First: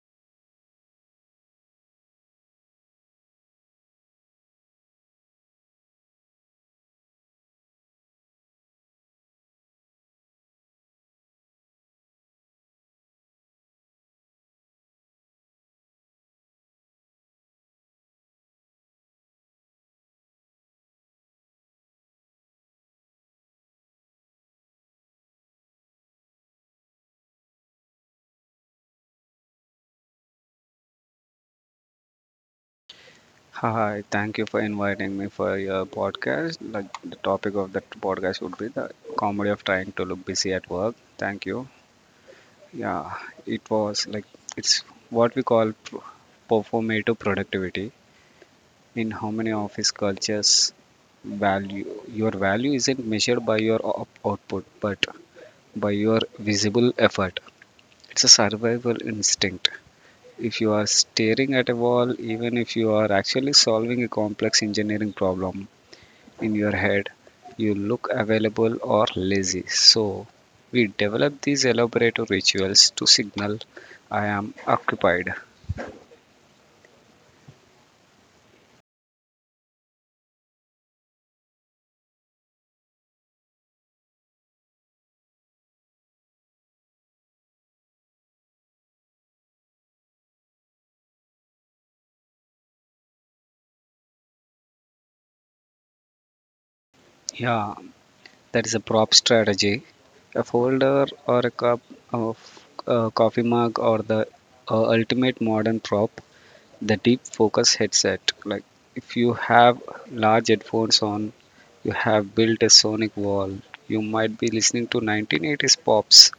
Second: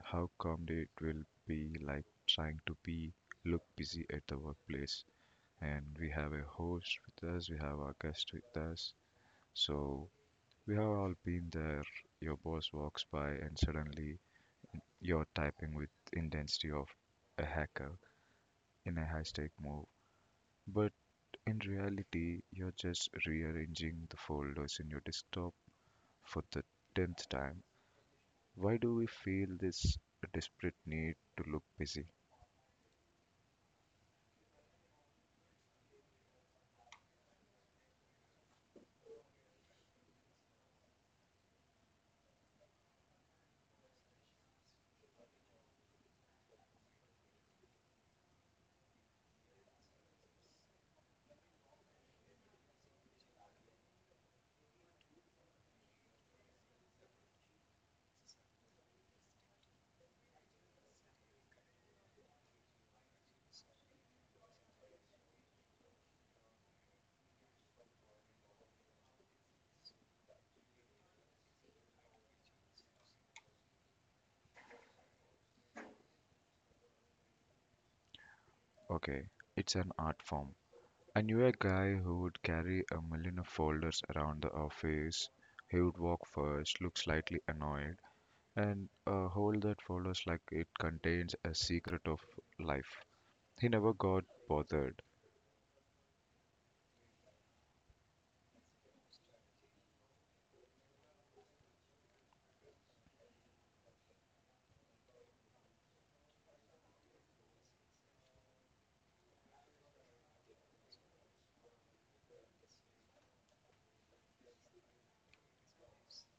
how comedy it will be like trying to be look busy at the workplace. And we have a host with us, we have our guest with us. So, we have all been there. Your boss walks by, and suddenly you're typing with intensity of a hacker in a high stake move. But in reality, you're just rearranging the folders in your desktop for the tenth time. Why do we feel this desperate need to look busy? Hi, thank you for inviting me for your podcast. Like the topic of that podcast would be the comedy of trying to look busy at work. Thank you. Yeah, it was like it's what we call performative productivity. In how many office cultures value your value isn't measured by your output but by your visible effort. It's a survival instinct. If you are staring at a wall, even if you are actually solving a complex engineering problem, in your head you look available or lazy. So, we develop these elaborate rituals to signal I am occupied. Okay, it's an art form. I knew a guy who would carry a million of folders around the office. He would walk first, look slightly annoyed, and hold that folders like it contains a secret of life. He never got bothered. Yeah, that is a prop strategy. A folder or a cup of a coffee mug or the ultimate modern prop, the deep focus headset. Like if you have large headphones on, you have built a sonic wall. You might be listening to 1980s pops,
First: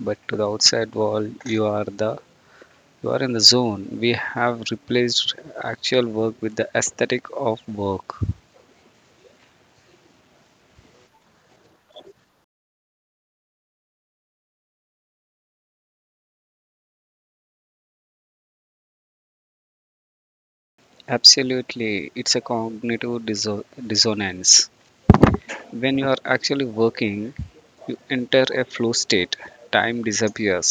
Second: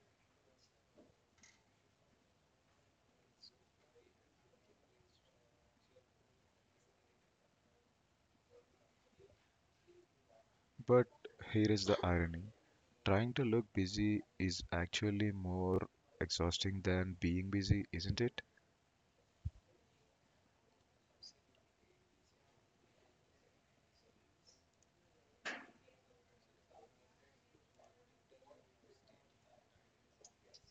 but to the outside world you are in the zone. We have replaced actual work with the aesthetic of work. But here is the irony. Trying to look busy is actually more exhausting than being busy, isn't it? Absolutely, it's a cognitive dissonance. When you are actually working, you enter a flow state. Time disappears.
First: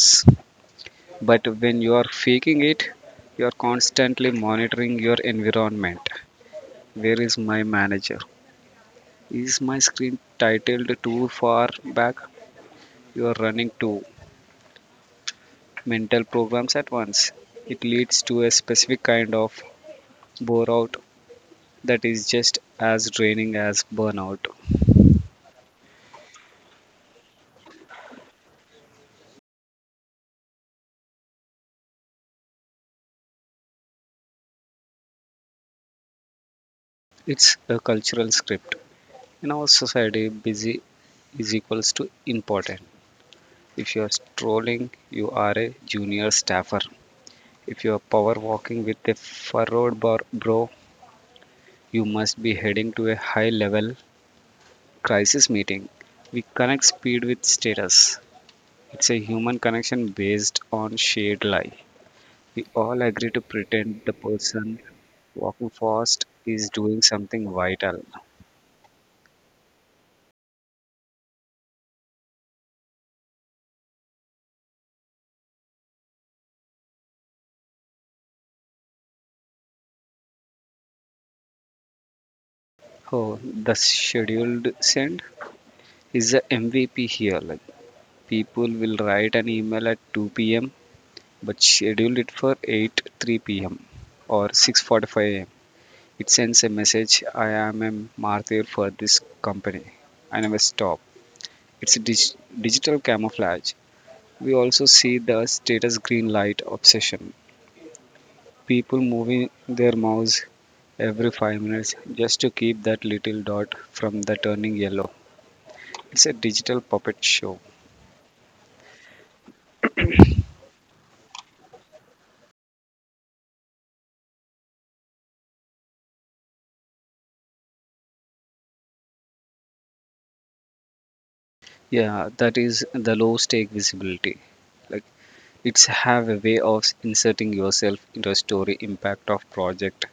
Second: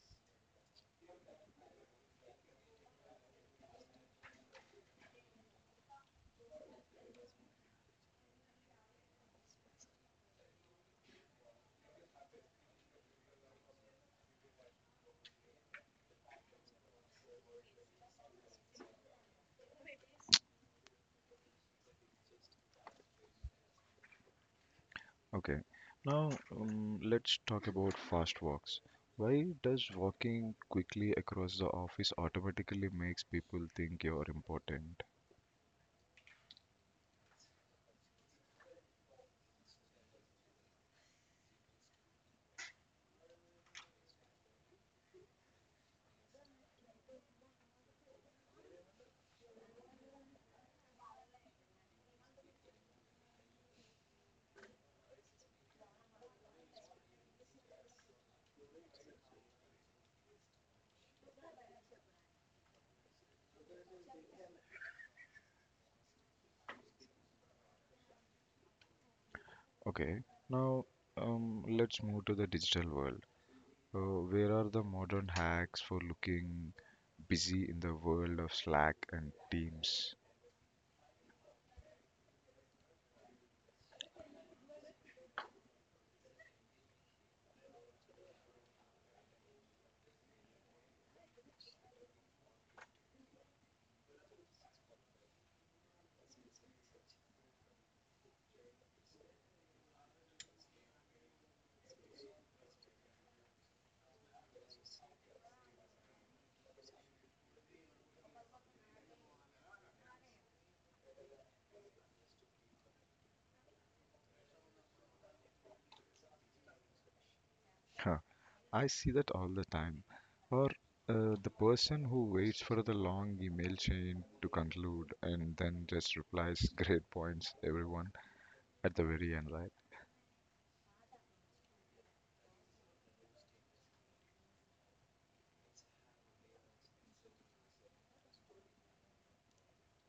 But when you are faking it, you are constantly monitoring your environment. Where is my manager? Is my screen titled too far back? You are running too mental programs at once. It leads to a specific kind of bore out that is just as draining as burnout. Okay, now, let's talk about fast walks. Why does walking quickly across the office automatically makes people think you're important? It's a cultural script. In our society, busy is equals to important. If you are strolling, you are a junior staffer. If you are power walking with a furrowed brow, you must be heading to a high level crisis meeting. We connect speed with status. It's a human connection based on shared life. We all agree to pretend the person walking fast is doing something vital. Okay, now, let's move to the digital world. Where are the modern hacks for looking busy in the world of Slack and Teams? Oh, the scheduled send is the MVP here. Like people will write an email at 2 p.m. but schedule it for 8 3 p.m. or 6:45 a.m. It sends a message: I am a martyr for this company. I never stop. It's a digital camouflage. We also see the status green light obsession. People moving their mouse every 5 minutes just to keep that little dot from the turning yellow. It's a digital puppet show. I see that all the time. Or the person who waits for the long email chain to conclude and then just replies great points, everyone, at the very end, right? Yeah, that is the low stake visibility. Like it's have a way of inserting yourself into a story impact of project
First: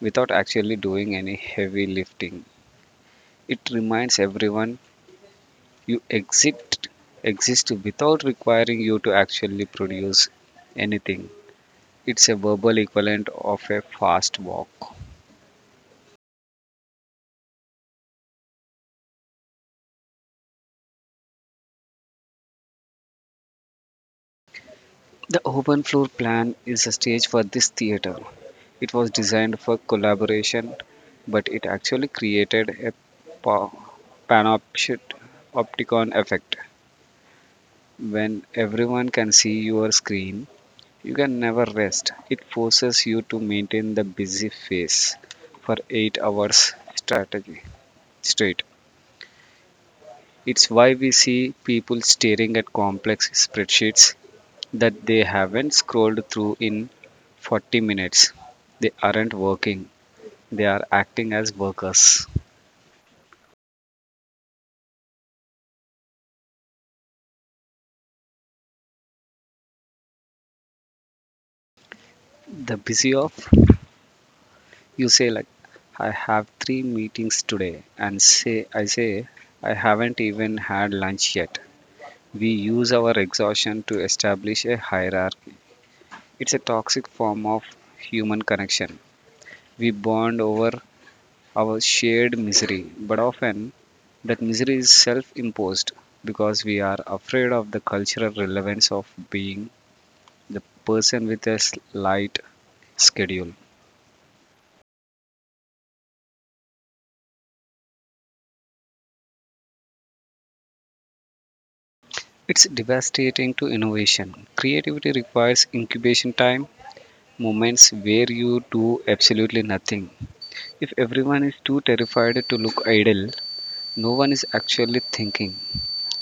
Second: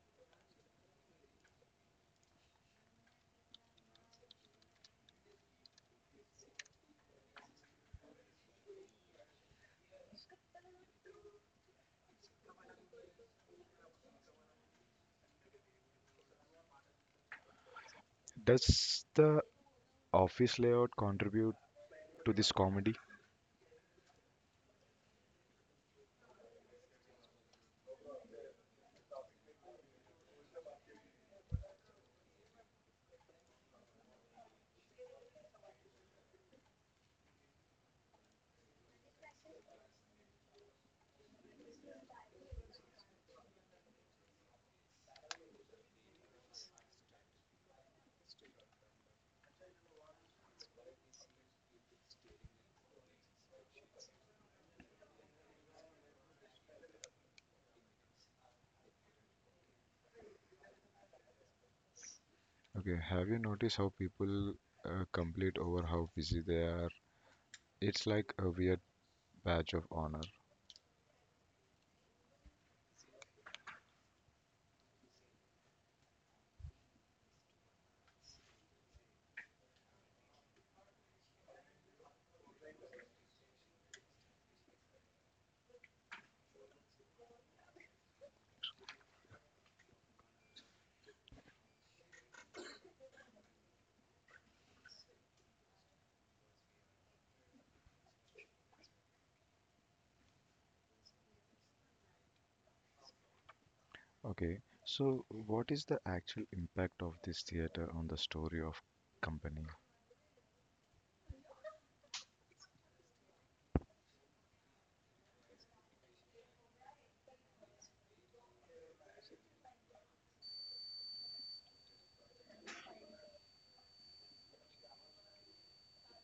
without actually doing any heavy lifting. It reminds everyone you exist without requiring you to actually produce anything. It's a verbal equivalent of a fast walk. Does the office layout contribute to this comedy? The open floor plan is a stage for this theater. It was designed for collaboration, but it actually created a pa- panoptic opticon effect. When everyone can see your screen, you can never rest. It forces you to maintain the busy face for 8 hours strategy straight. It's why we see people staring at complex spreadsheets that they haven't scrolled through in 40 minutes. They aren't working, they are acting as workers. Okay, have you noticed how people complete over how busy they are? It's like a weird badge of honor. The busy of you say, like, I have three meetings today, and say, I haven't even had lunch yet. We use our exhaustion to establish a hierarchy. It's a toxic form of human connection. We bond over our shared misery, but often that misery is self imposed because we are afraid of the cultural relevance of being the person with a slight schedule. Okay, so what is the actual impact of this theater on the story of company? It's devastating to innovation. Creativity requires incubation time, moments where you do absolutely nothing. If everyone is too terrified to look idle, no one is actually thinking.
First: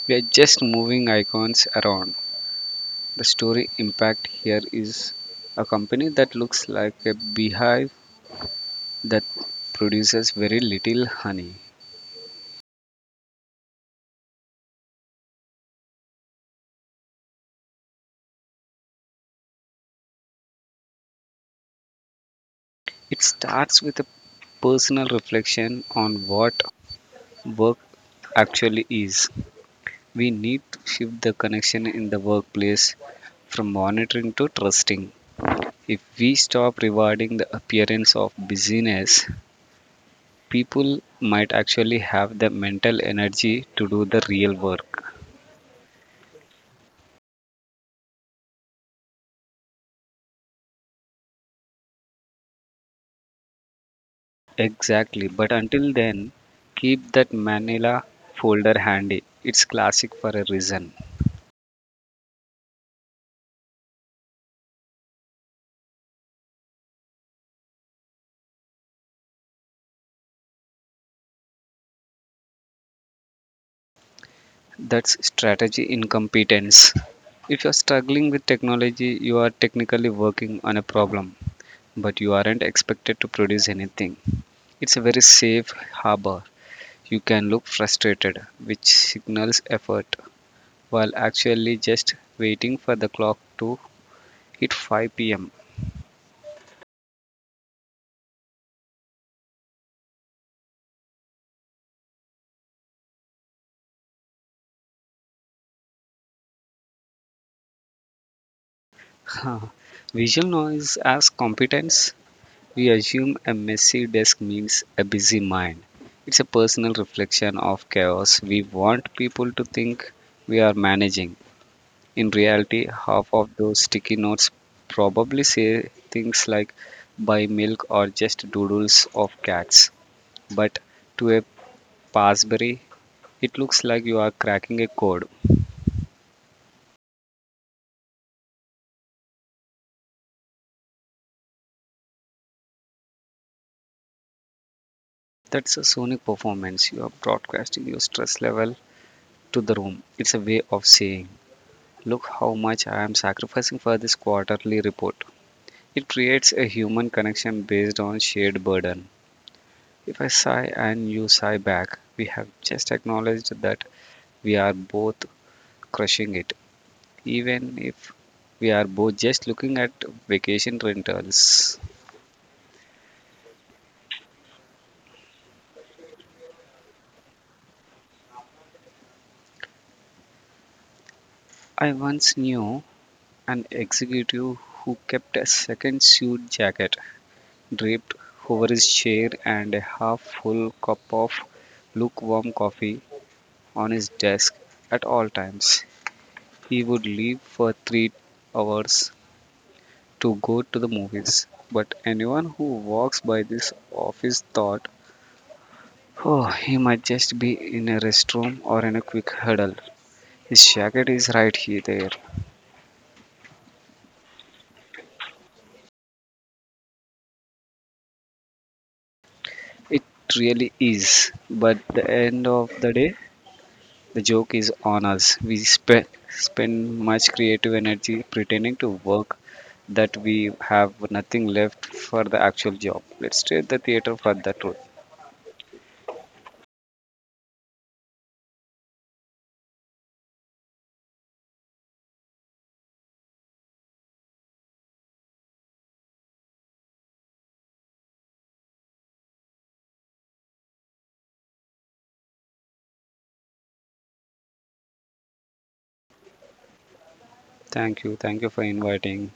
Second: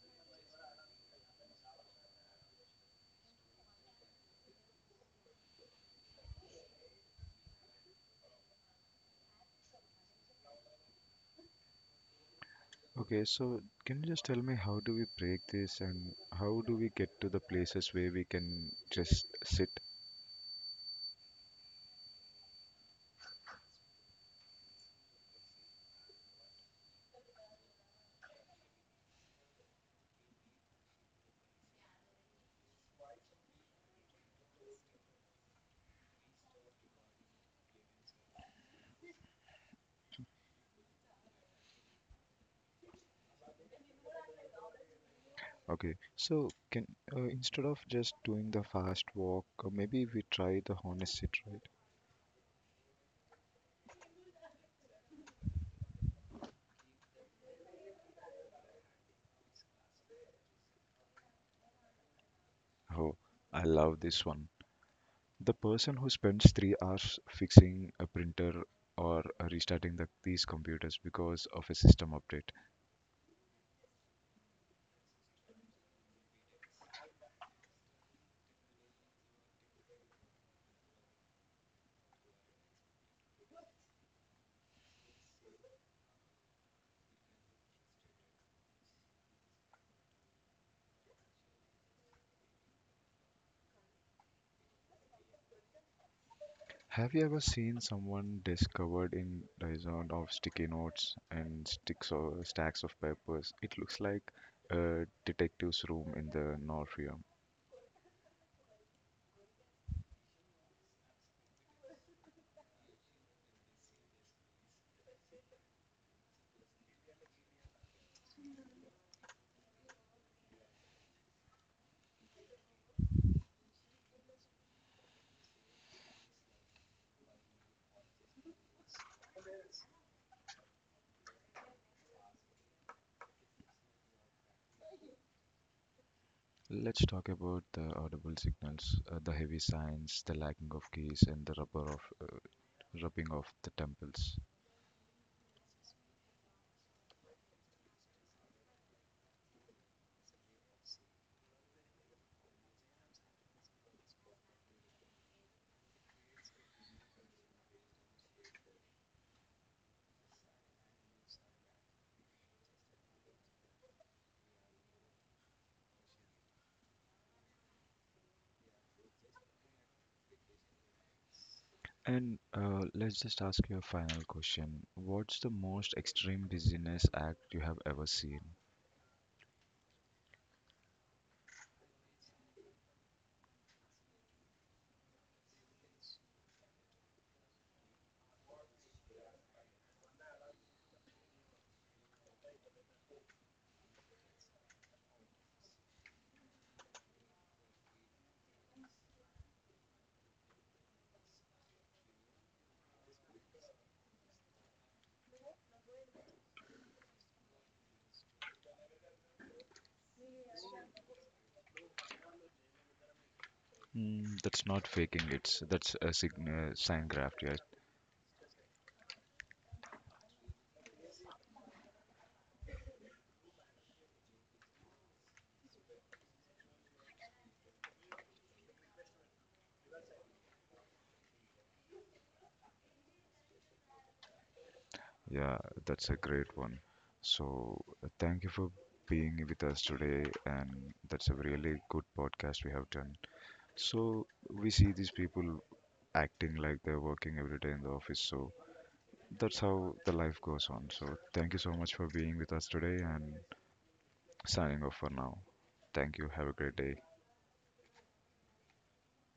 We are just moving icons around. The story impact here is a company that looks like a beehive that produces very little honey. Okay, so can you just tell me how do we break this and how do we get to the places where we can just sit? It starts with a personal reflection on what work actually is. We need to shift the connection in the workplace from monitoring to trusting. If we stop rewarding the appearance of busyness, people might actually have the mental energy to do the real work. Okay, so can, instead of just doing the fast walk, maybe we try the honest sit, right? Exactly, but until then, keep that manila folder handy. It's classic for a reason. Oh, I love this one. The person who spends 3 hours fixing a printer or restarting these computers because of a system update. That's strategy incompetence. If you're struggling with technology, you are technically working on a problem, but you aren't expected to produce anything. It's a very safe harbor. You can look frustrated, which signals effort, while actually just waiting for the clock to hit 5 pm. Have you ever seen someone discovered in dozens of sticky notes and sticks or stacks of papers? It looks like a detective's room in the Norfium. Visual noise as competence. We assume a messy desk means a busy mind. It's a personal reflection of chaos. We want people to think we are managing. In reality, half of those sticky notes probably say things like buy milk or just doodles of cats. But to a Pasbury, it looks like you are cracking a code. Let's talk about the audible signals, the heavy signs, the lacking of keys, and the rubber of rubbing of the temples. That's a sonic performance. You are broadcasting your stress level to the room. It's a way of saying, look how much I am sacrificing for this quarterly report. It creates a human connection based on shared burden. If I sigh and you sigh back, we have just acknowledged that we are both crushing it, even if we are both just looking at vacation rentals. And let's just ask you a final question: what's the most extreme dizziness act you have ever seen? I once knew an executive who kept a second suit jacket draped over his chair and a half full cup of lukewarm coffee on his desk at all times. He would leave for 3 hours to go to the movies. But anyone who walks by this office thought, oh, he might just be in a restroom or in a quick huddle. His jacket is right here there. Mm, that's not faking it. That's a sign, sign graft, yes. It really is. But the end of the day, the joke is on us. We spend much creative energy pretending to work that we have nothing left for the actual job. Let's trade the theater for the truth. Yeah, that's a great one. So, thank you for being with us today, and that's a really good podcast we have done. So, we see these people acting like they're working every day in the office, so that's how the life goes on. So, thank you so much for being with us today and signing off for now. Thank you. Have a great day. Thank you. Thank you for inviting.